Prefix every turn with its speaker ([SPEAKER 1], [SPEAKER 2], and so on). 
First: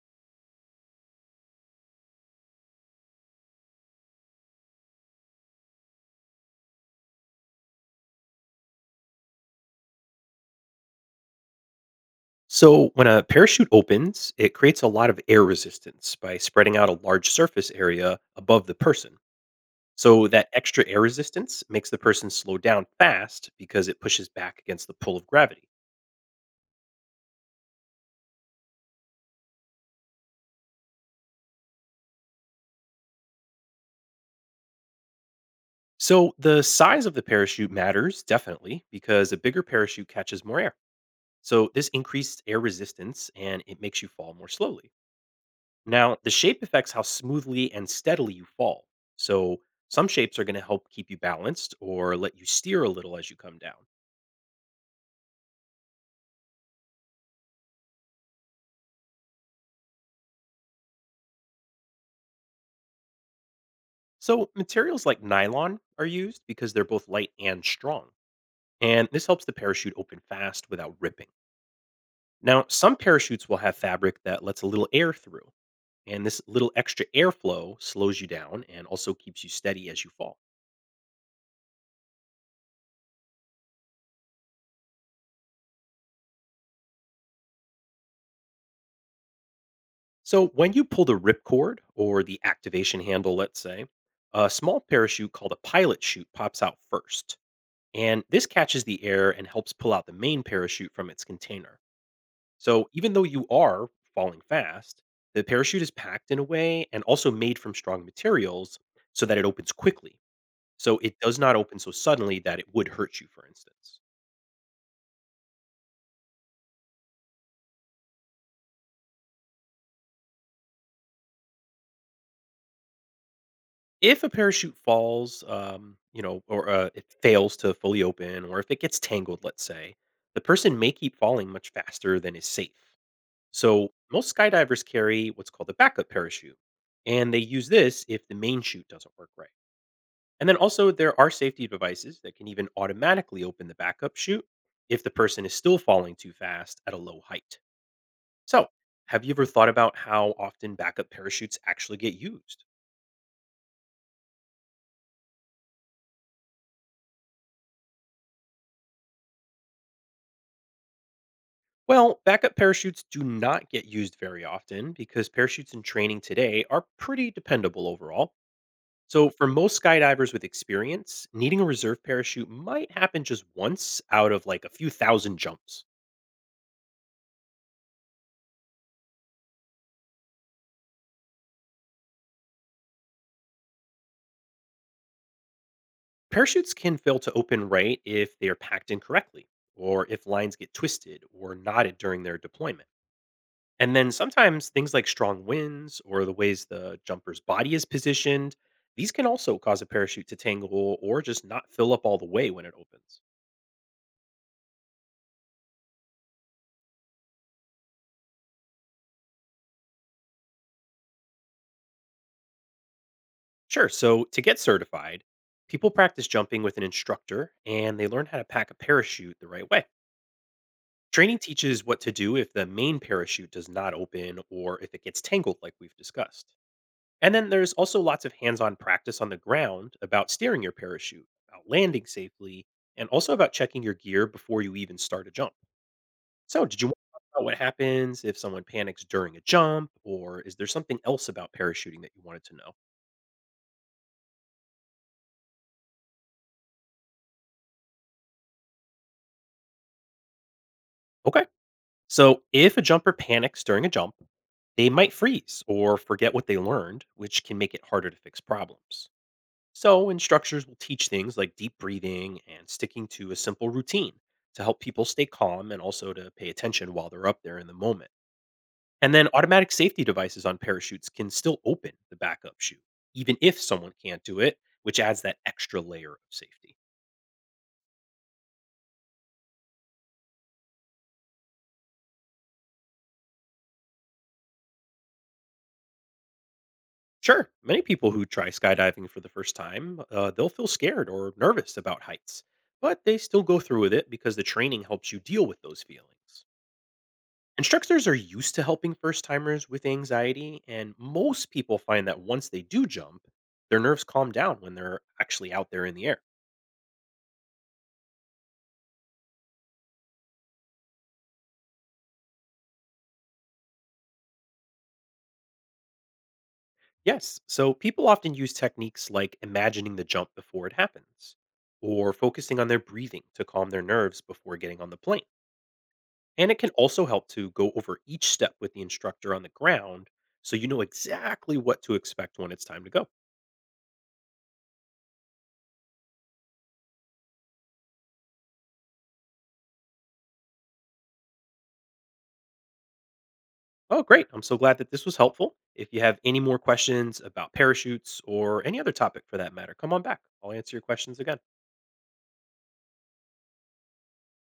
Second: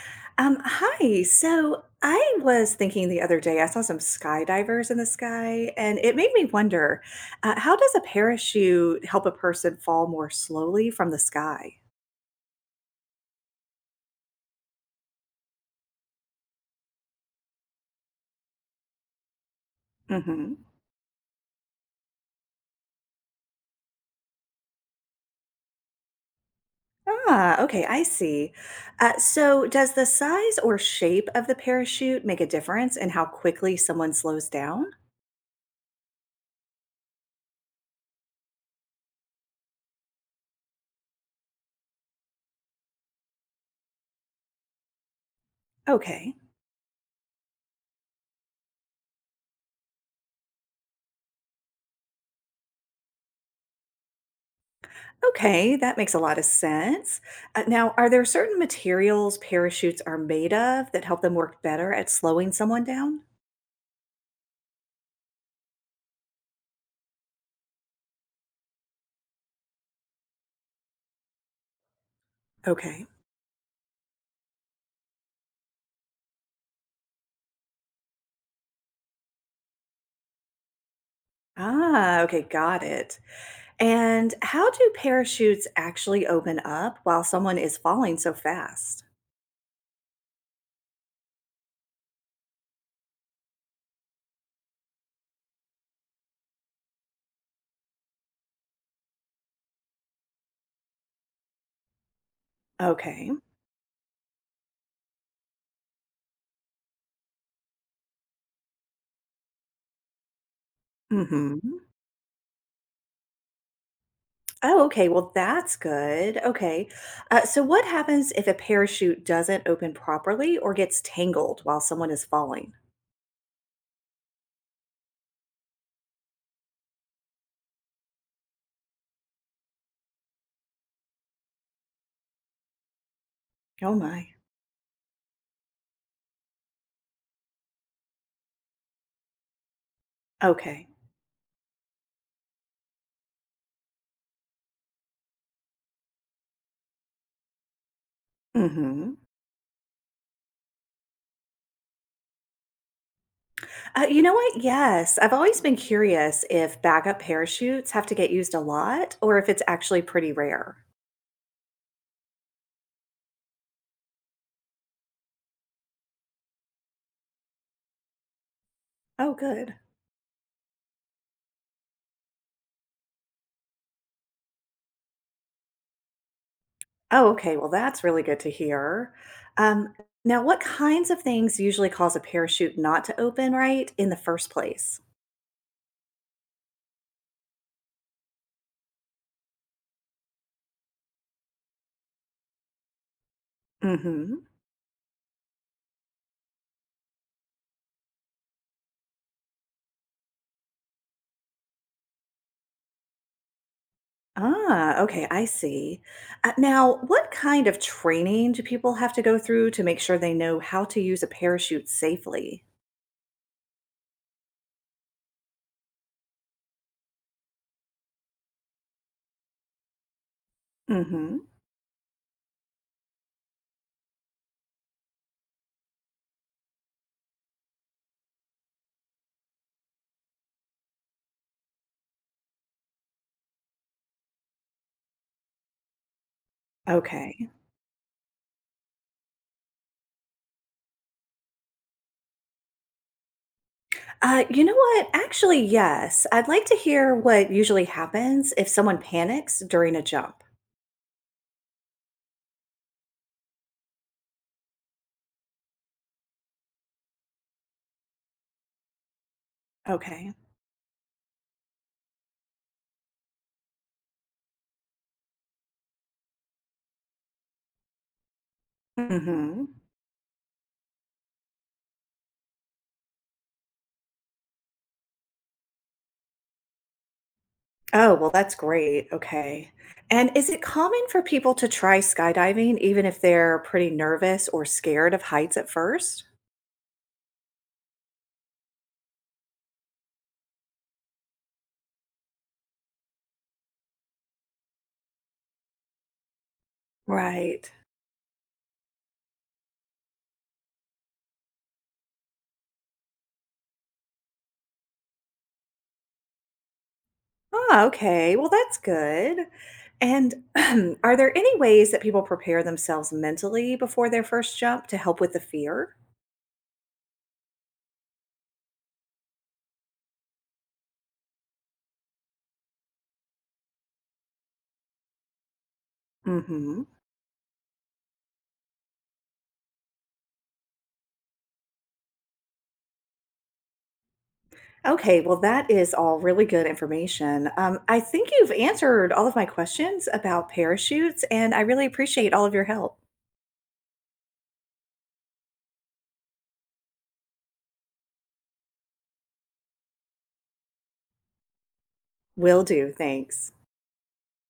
[SPEAKER 1] Hi. So I was thinking the other day, I saw some skydivers in the sky, and it made me wonder, how does a parachute help a person fall more slowly from the sky?
[SPEAKER 2] So, when a parachute opens, it creates a lot of air resistance by spreading out a large surface area above the person. So, that
[SPEAKER 1] hmm
[SPEAKER 2] extra air resistance makes the person slow down fast because it pushes back against the pull of gravity.
[SPEAKER 1] Ah, okay, I see. So does the size or shape of the parachute make a difference in how quickly someone slows down?
[SPEAKER 2] So, the size of the parachute matters definitely because a bigger parachute catches more air. So, this increased air resistance and it makes you fall more slowly. Now, the
[SPEAKER 1] Okay.
[SPEAKER 2] shape affects how smoothly and steadily you fall. So, some shapes are going to help keep you balanced or let you steer a little as you come down
[SPEAKER 1] Okay, that makes a lot of sense. Now, are there certain materials parachutes are made of that help them work better at slowing someone down?
[SPEAKER 2] So, Materials like nylon are used because they're both light and strong, and this helps the parachute open fast without ripping. Now, some
[SPEAKER 1] Okay.
[SPEAKER 2] parachutes will have fabric that lets a little air through, and this little extra airflow slows you down and also keeps you steady as you fall.
[SPEAKER 1] Ah, okay, got it. And how do parachutes actually open up while someone is falling so fast?
[SPEAKER 2] So, when you pull the ripcord or the activation handle, let's say, a small parachute called a pilot chute pops out first, and this catches the air and helps pull out the main parachute from its container. So even though
[SPEAKER 1] Okay.
[SPEAKER 2] you are falling fast, the parachute is packed in a way and also made from strong materials so that it opens quickly. So it does not open
[SPEAKER 1] hmm
[SPEAKER 2] so suddenly that it would hurt you, for instance.
[SPEAKER 1] Oh, okay. Well, that's good. Okay. So, what happens if a parachute doesn't open properly or gets tangled while someone is falling?
[SPEAKER 2] If a parachute falls, or it fails to fully open, or if it gets tangled, let's say, the person may keep falling much faster than is safe. So
[SPEAKER 1] Oh, my.
[SPEAKER 2] most skydivers carry what's called a backup parachute, and they use this if the main chute doesn't work right. And then
[SPEAKER 1] Okay.
[SPEAKER 2] also, there are safety devices that can even automatically open the backup chute if the person is still falling too fast at a low height. So,
[SPEAKER 1] hmm
[SPEAKER 2] have you ever thought about how often backup parachutes actually get used?
[SPEAKER 1] you know what? Yes. I've always been curious if backup parachutes have to get used a lot or if it's actually pretty rare.
[SPEAKER 2] Well, backup parachutes do not get used very often because parachutes in training today are pretty dependable overall. So,
[SPEAKER 1] Oh,
[SPEAKER 2] for
[SPEAKER 1] good.
[SPEAKER 2] most skydivers with experience, needing a reserve parachute might happen just once out of like a few thousand jumps.
[SPEAKER 1] Oh, okay. Well, that's really good to hear. Um, now, what kinds of things usually cause a parachute not to open right in the first place?
[SPEAKER 2] Parachutes can fail to open right if they are packed incorrectly, or if lines get twisted or knotted during their deployment. And then
[SPEAKER 1] Mm-hmm.
[SPEAKER 2] sometimes things like strong winds or the ways the jumper's body is positioned, these can also cause a parachute to tangle or just not fill up all the way when it opens.
[SPEAKER 1] Ah, okay, I see. Now, what kind of training do people have to go through to make sure they know how to use a parachute safely?
[SPEAKER 2] Sure, so to get certified, people practice jumping with an instructor and they learn how to pack a parachute the right way.
[SPEAKER 1] Mm-hmm.
[SPEAKER 2] Training teaches what to do if the main parachute does not open or if it gets tangled, like we've discussed. And then there's also lots of hands on practice on the ground about steering your parachute, about landing safely, and also about checking your gear before you even start a jump. So, did you want to talk about
[SPEAKER 1] Okay.
[SPEAKER 2] what happens if someone panics during a jump, or is there something else about parachuting that you wanted to know?
[SPEAKER 1] You know what? Actually, yes. I'd like to hear what usually happens if someone panics during a jump.
[SPEAKER 2] Okay. So, if a jumper panics during a jump, they might freeze or forget what they learned, which can make it harder to fix problems. So,
[SPEAKER 1] Okay.
[SPEAKER 2] instructors will teach things like deep breathing and sticking to a simple routine to help people stay calm and also to pay attention while they're up there in the moment. And then,
[SPEAKER 1] Mm-hmm.
[SPEAKER 2] automatic safety devices on parachutes can still open the backup chute, even if someone can't do it, which adds that extra layer of safety.
[SPEAKER 1] Oh, well, that's great. Okay. And is it common for people to try skydiving even if they're pretty nervous or scared of heights at first?
[SPEAKER 2] Sure, many people who try skydiving for the first time, they'll feel scared or nervous about heights, but they still go through with it because the training helps you deal with those feelings.
[SPEAKER 1] Right.
[SPEAKER 2] Instructors are used to helping first timers with anxiety, and most people find that once they do jump, their nerves calm down when they're actually out there in the air.
[SPEAKER 1] Oh, okay. Well, that's good. And are there any ways that people prepare themselves mentally before their first jump to help with the fear?
[SPEAKER 2] Yes, so people often use techniques like imagining the jump before it happens, or focusing on their breathing to calm their nerves before getting on the plane. And it can
[SPEAKER 1] Mm-hmm.
[SPEAKER 2] also help to go over each step with the instructor on the ground so you know exactly what to expect when it's time to go.
[SPEAKER 1] Okay, well, that is all really good information. I think you've answered all of my questions about parachutes, and I really appreciate all of your help.
[SPEAKER 2] Oh, great. I'm so glad that this was helpful. If you have any more questions about parachutes or any other topic for that matter, come on back. I'll answer your questions again.
[SPEAKER 1] Will do. Thanks.